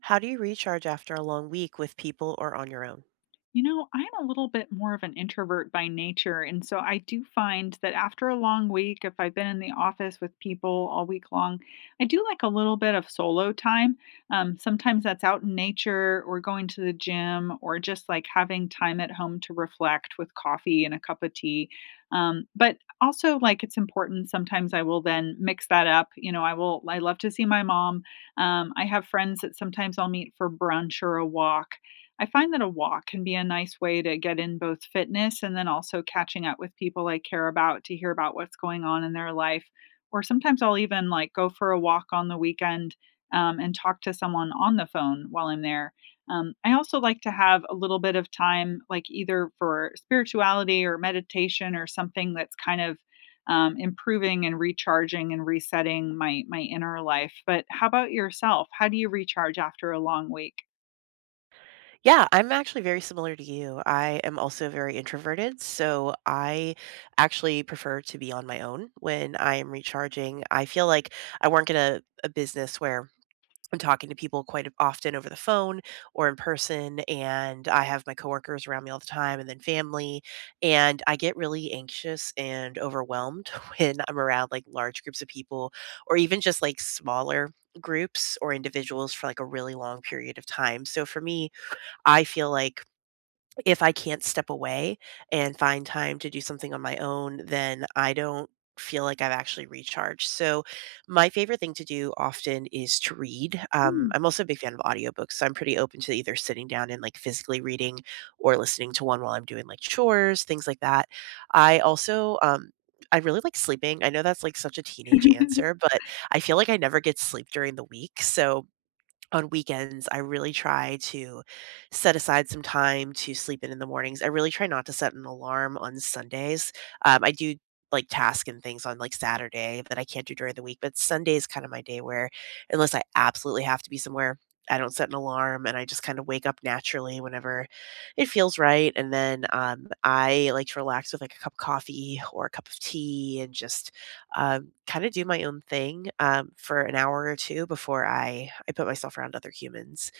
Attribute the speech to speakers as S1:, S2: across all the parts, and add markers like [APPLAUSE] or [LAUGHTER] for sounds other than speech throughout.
S1: How do you recharge after a long week with people or on your own?
S2: You know, I'm a little bit more of an introvert by nature. And so I do find that after a long week, if I've been in the office with people all week long, I do like a little bit of solo time. Sometimes that's out in nature or going to the gym or just like having time at home to reflect with coffee and a cup of tea. But also, like, it's important. Sometimes I will then mix that up. You know, I love to see my mom. I have friends that sometimes I'll meet for brunch or a walk. I find that a walk can be a nice way to get in both fitness and then also catching up with people I care about to hear about what's going on in their life. Or sometimes I'll even like go for a walk on the weekend and talk to someone on the phone while I'm there. I also like to have a little bit of time, like either for spirituality or meditation or something that's kind of improving and recharging and resetting my inner life. But how about yourself? How do you recharge after a long week?
S1: Yeah, I'm actually very similar to you. I am also very introverted, so I actually prefer to be on my own when I am recharging. I feel like I work in a business where I'm talking to people quite often over the phone or in person, and I have my coworkers around me all the time and then family. And I get really anxious and overwhelmed [LAUGHS] when I'm around like large groups of people or even just like smaller groups or individuals for like a really long period of time. So for me, I feel like if I can't step away and find time to do something on my own, then I don't feel like I've actually recharged. So my favorite thing to do often is to read. I'm also a big fan of audiobooks, so I'm pretty open to either sitting down and like physically reading or listening to one while I'm doing like chores, things like that. I also, I really like sleeping. I know that's like such a teenage answer, but I feel like I never get sleep during the week. So on weekends, I really try to set aside some time to sleep in the mornings. I really try not to set an alarm on Sundays. I do like task and things on like Saturday that I can't do during the week, but Sunday is kind of my day where, unless I absolutely have to be somewhere, I don't set an alarm and I just kind of wake up naturally whenever it feels right. And then I like to relax with like a cup of coffee or a cup of tea and just kind of do my own thing for an hour or two before I put myself around other humans.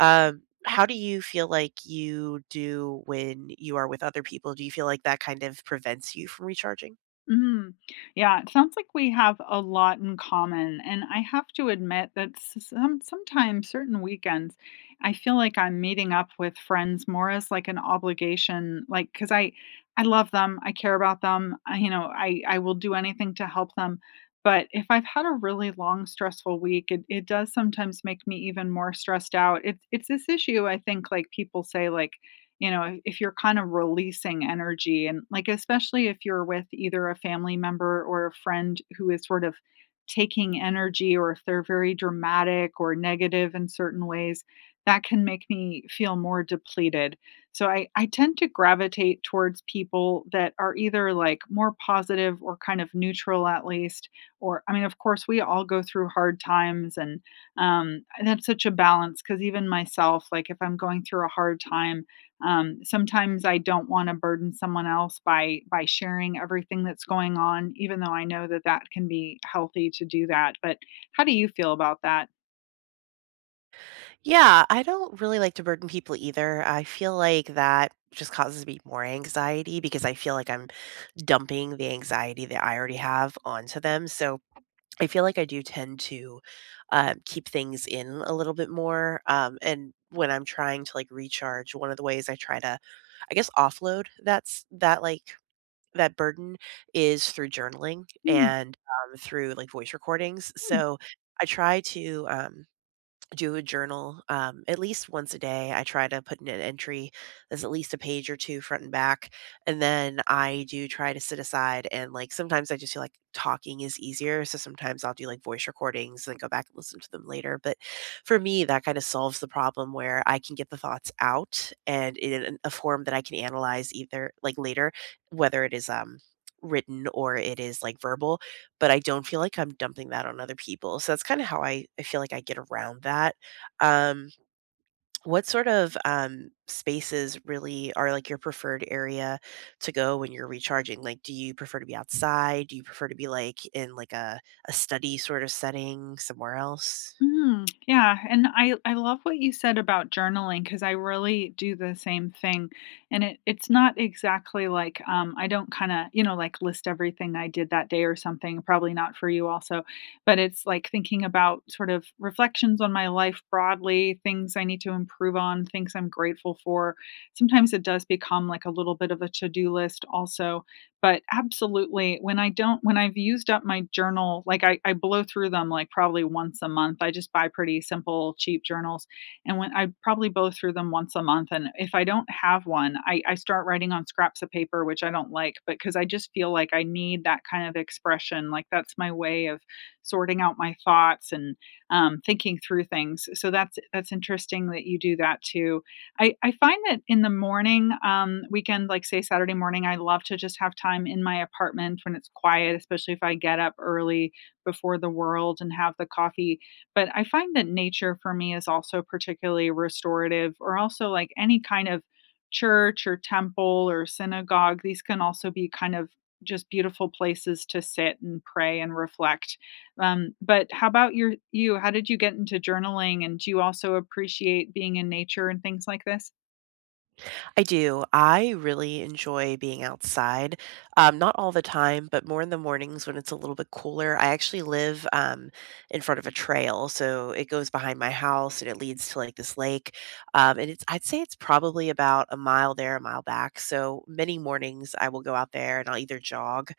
S1: How do you feel like you do when you are with other people? Do you feel like that kind of prevents you from recharging?
S2: Mm. Yeah, it sounds like we have a lot in common. And I have to admit that sometimes certain weekends, I feel like I'm meeting up with friends more as like an obligation, like because I love them, I care about them, I, you know, I will do anything to help them. But if I've had a really long, stressful week, it does sometimes make me even more stressed out. It's this issue, I think, like people say, like, you know, if you're kind of releasing energy and like especially if you're with either a family member or a friend who is sort of taking energy or if they're very dramatic or negative in certain ways, that can make me feel more depleted. So I tend to gravitate towards people that are either like more positive or kind of neutral at least. Or I mean, of course, we all go through hard times and that's such a balance because even myself, like if I'm going through a hard time, sometimes I don't want to burden someone else by sharing everything that's going on, even though I know that that can be healthy to do that. But how do you feel about that?
S1: Yeah, I don't really like to burden people either. I feel like that just causes me more anxiety because I feel like I'm dumping the anxiety that I already have onto them. So I feel like I do tend to keep things in a little bit more. And when I'm trying to like recharge, one of the ways I try to, I guess, offload that's that like that burden is through journaling
S2: Mm.
S1: and through like voice recordings. So I try to. Do a journal at least once a day. I try to put in an entry that's at least a page or two front and back. And then I do try to sit aside and like sometimes I just feel like talking is easier. So sometimes I'll do like voice recordings and then go back and listen to them later. But for me, that kind of solves the problem where I can get the thoughts out and in a form that I can analyze either like later, whether it is written or it is like verbal, but I don't feel like I'm dumping that on other people. So that's kind of how I feel like I get around that. Um, what sort of spaces really are like your preferred area to go when you're recharging? Like, do you prefer to be outside? Do you prefer to be like in like a study sort of setting somewhere else?
S2: Mm, yeah, and I love what you said about journaling because I really do the same thing, and it's not exactly like, I don't kinda, you know, like, list everything I did that day or something, probably not for you also, but it's, like, thinking about sort of reflections on my life broadly, things I need to improve on, things I'm grateful for. Sometimes it does become, like, a little bit of a to-do list also, but absolutely, when I don't when I've used up my journal, like I blow through them like probably once a month. I just buy pretty simple, cheap journals. And when I probably blow through them once a month. And if I don't have one, I start writing on scraps of paper, which I don't like, but because I just feel like I need that kind of expression. Like that's my way of sorting out my thoughts and thinking through things. So that's interesting that you do that too. I find that in the morning, weekend, like say Saturday morning, I love to just have time in my apartment when it's quiet, especially if I get up early before the world and have the coffee. But I find that nature for me is also particularly restorative, or also like any kind of church or temple or synagogue. These can also be kind of just beautiful places to sit and pray and reflect. But how about you? How did you get into journaling, and do you also appreciate being in nature and things like this?
S1: I do. I really enjoy being outside. Not all the time, but more in the mornings when it's a little bit cooler. I actually live in front of a trail, so it goes behind my house and it leads to like this lake. And it's I'd say it's probably about a mile there, a mile back. So many mornings I will go out there and I'll either jog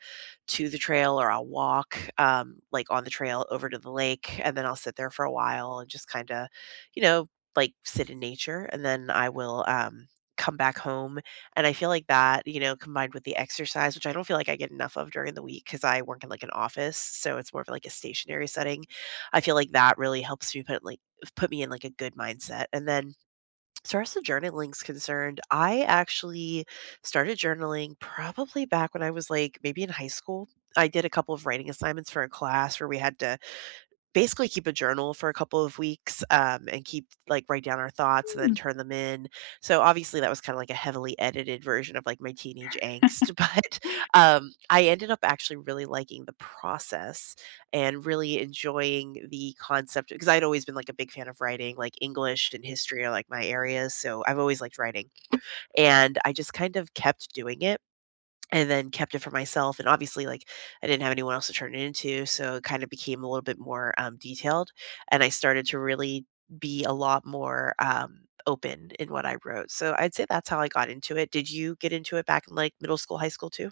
S1: to the trail or I'll walk like on the trail over to the lake, and then I'll sit there for a while and just kind of, you know, like sit in nature and then I will come back home, and I feel like that, you know, combined with the exercise, which I don't feel like I get enough of during the week because I work in, like, an office, so it's more of, like, a stationary setting. I feel like that really helps me put, like, put me in, like, a good mindset, and then as far as the journaling's concerned, I actually started journaling probably back when I was, like, maybe in high school. I did a couple of writing assignments for a class where we had to basically keep a journal for a couple of weeks and keep like write down our thoughts and then
S2: Hmm.
S1: turn them in. So obviously that was kind of like a heavily edited version of like my teenage angst, [LAUGHS]
S2: [LAUGHS]
S1: but I ended up actually really liking the process and really enjoying the concept because I'd always been like a big fan of writing, like English and history are like my areas. So I've always liked writing and I just kind of kept doing it and then kept it for myself. And obviously, like, I didn't have anyone else to turn it into, so it kind of became a little bit more detailed. And I started to really be a lot more open in what I wrote. So I'd say that's how I got into it. Did you get into it back in like middle school, high school too?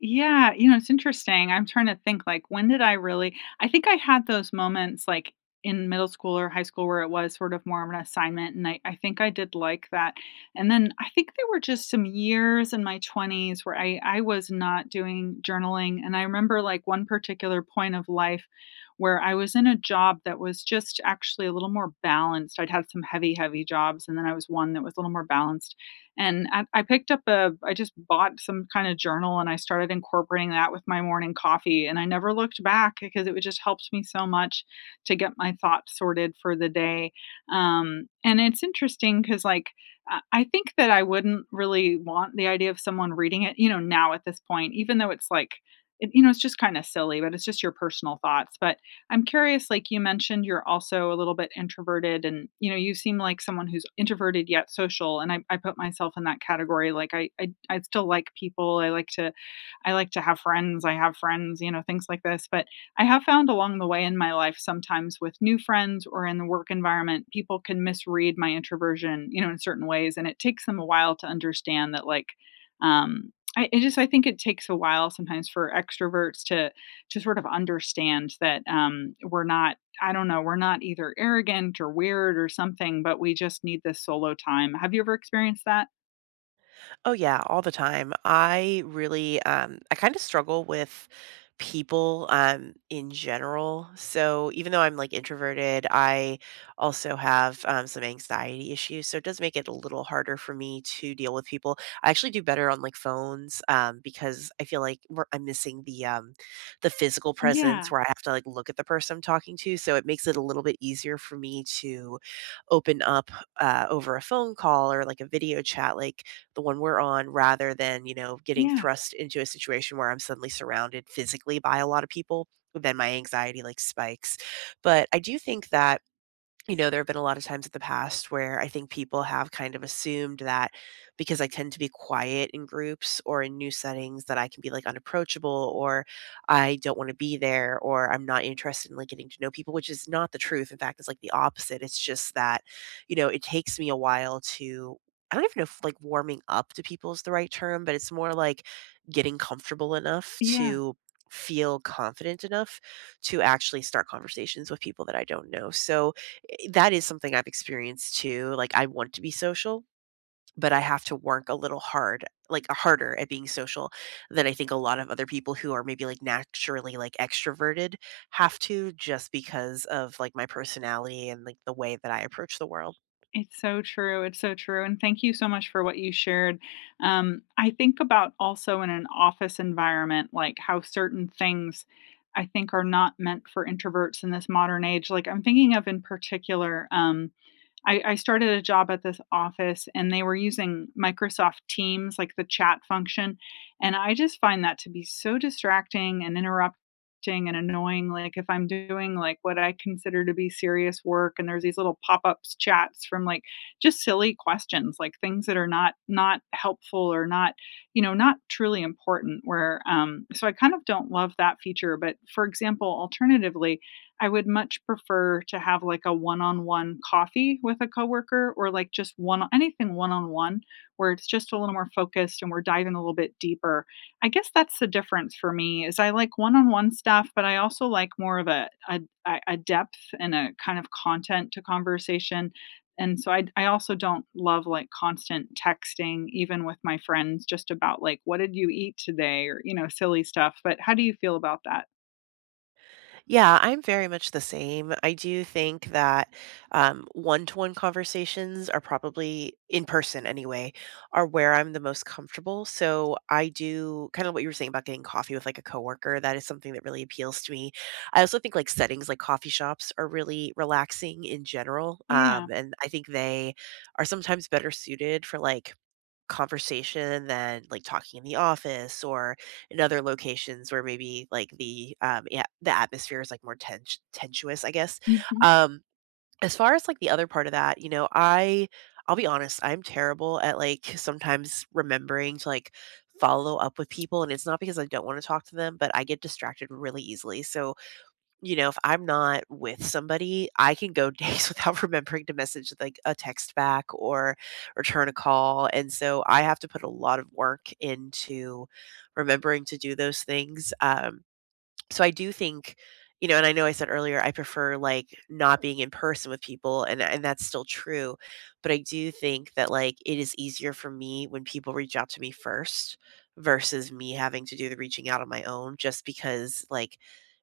S2: Yeah, you know, it's interesting. I'm trying to think, like, when did I really? I think I had those moments like in middle school or high school where it was sort of more of an assignment and I think I did like that. And then I think there were just some years in my 20s where I was not doing journaling. And I remember like one particular point of life where I was in a job that was just actually a little more balanced. I'd had some heavy, heavy jobs and then I was one that was a little more balanced and I picked up a, I just bought some kind of journal and I started incorporating that with my morning coffee. And I never looked back because it would just helped me so much to get my thoughts sorted for the day. And it's interesting because, like, I think that I wouldn't really want the idea of someone reading it, you know, now at this point, even though it's like, it, you know, it's just kind of silly, but it's just your personal thoughts. But I'm curious, like you mentioned, you're also a little bit introverted and, you know, you seem like someone who's introverted yet social. And I put myself in that category. Like I still like people. I like to have friends. I have friends, you know, things like this. But I have found along the way in my life, sometimes with new friends or in the work environment, people can misread my introversion, you know, in certain ways. And it takes them a while to understand that, like, I think it takes a while sometimes for extroverts to sort of understand that, we're not, I don't know, we're not either arrogant or weird or something, but we just need this solo time. Have you ever experienced that?
S1: Oh yeah, all the time. I really I kind of struggle with people in general. So even though I'm like introverted, I also have some anxiety issues. So it does make it a little harder for me to deal with people. I actually do better on like phones because I feel like I'm missing the physical presence
S2: Yeah,
S1: where I have to like look at the person I'm talking to. So it makes it a little bit easier for me to open up over a phone call or like a video chat like the one we're on rather than, you know, getting
S2: yeah,
S1: thrust into a situation where I'm suddenly surrounded physically by a lot of people, then my anxiety like spikes. But I do think that, you know, there have been a lot of times in the past where I think people have kind of assumed that because I tend to be quiet in groups or in new settings that I can be like unapproachable or I don't want to be there or I'm not interested in like getting to know people, which is not the truth. In fact, it's like the opposite. It's just that, you know, it takes me a while to I don't even know if like warming up to people is the right term, but it's more like getting comfortable enough
S2: yeah.
S1: to feel confident enough to actually start conversations with people that I don't know. So that is something I've experienced too. Like I want to be social, but I have to work a little hard, like harder at being social than I think a lot of other people who are maybe like naturally like extroverted have to just because of like my personality and like the way that I approach the world.
S2: It's so true. It's so true. And thank you so much for what you shared. I think about also in an office environment like how certain things I think are not meant for introverts in this modern age, like I'm thinking of in particular. I started a job at this office and they were using Microsoft Teams, like the chat function. And I just find that to be so distracting and interrupting and annoying. Like if I'm doing like what I consider to be serious work and there's these little pop-ups chats from like just silly questions, like things that are not helpful or not, you know, not truly important where so I kind of don't love that feature. But for example, alternatively, I would much prefer to have like a one-on-one coffee with a coworker or like just one anything one-on-one where it's just a little more focused and we're diving a little bit deeper. I guess that's the difference for me is I like one-on-one stuff, but I also like more of a depth and a kind of content to conversation. And so I also don't love like constant texting even with my friends just about like what did you eat today or you know silly stuff. But how do you feel about that?
S1: Yeah, I'm very much the same. I do think that one-to-one conversations are probably in person anyway, are where I'm the most comfortable. So I do kind of what you were saying about getting coffee with like a coworker. That is something that really appeals to me. I also think like settings like coffee shops are really relaxing in general.
S2: Yeah.
S1: And I think they are sometimes better suited for like conversation than like talking in the office or in other locations where maybe like the yeah the atmosphere is like more tensuous, I guess.
S2: Mhm.
S1: um as far as like the other part of that, you know, I'll be honest, I'm terrible at like sometimes remembering to like follow up with people, and it's not because I don't want to talk to them, but I get distracted really easily. So, you know, if I'm not with somebody, I can go days [LAUGHS] without remembering to message like a text back or return a call. And so I have to put a lot of work into remembering to do those things. So I do think, you know, and I know I said earlier, I prefer like not being in person with people, and that's still true. But I do think that like it is easier for me when people reach out to me first versus me having to do the reaching out on my own just because like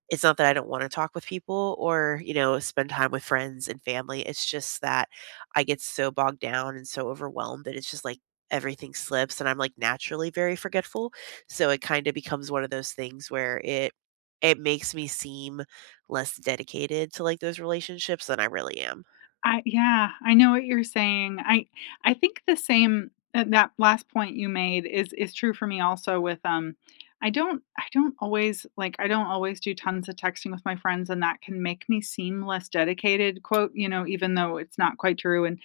S1: it's not that I don't wanna talk with people or, you know, spend time with friends and family, it's just that I get so bogged down and so overwhelmed that it's just, like, everything slips, and I'm, like, naturally very forgetful, so it kinda becomes one of those things where it makes me seem less dedicated to, like, those relationships than I really am.
S2: I Yeah, I know what you're saying. I think the same, that that last point you made is true for me also with I don't always, like, I don't always do tons of texting with my friends, and that can make me seem less dedicated, quote, you know, even though it's not quite true. And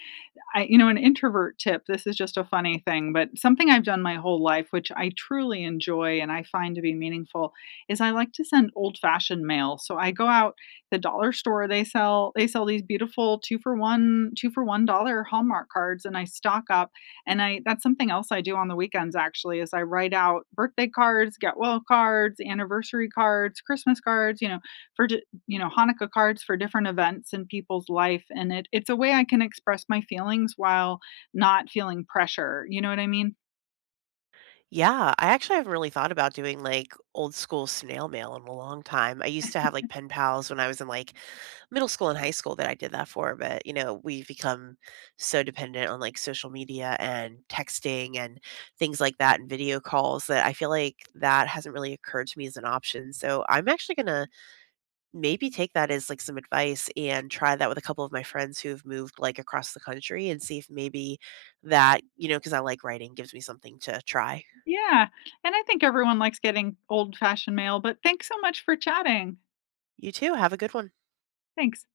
S2: I you know, an introvert tip, this is just a funny thing, but something I've done my whole life, which I truly enjoy and I find to be meaningful, is I like to send old-fashioned mail. So I go out the dollar store, they sell these beautiful 2 for 1 2 for $1 Hallmark cards, and I stock up, and I that's something else I do on the weekends actually, is I write out birthday cards, get well cards, anniversary cards, Christmas cards, you know, for Hanukkah cards for different events in people's life. And it's a way I can express my feelings while not feeling pressure, you know what I mean?
S1: Yeah, I actually have really thought about doing like old school snail mail in a long time. I used to have like pen
S2: [LAUGHS]
S1: pals when I was in like middle school and high school that I did that for, but you know, we've become so dependent on like social media and texting and things like that and video calls that I feel like that hasn't really occurred to me as an option. So I'm actually going to maybe take that as like some advice and try that with a couple of my friends who've moved like across the country and see if maybe that, you know, because I like writing, gives me something to try.
S2: Yeah, and I think everyone likes getting old-fashioned mail, but thanks so much for chatting.
S1: You too. Have a good one.
S2: Thanks.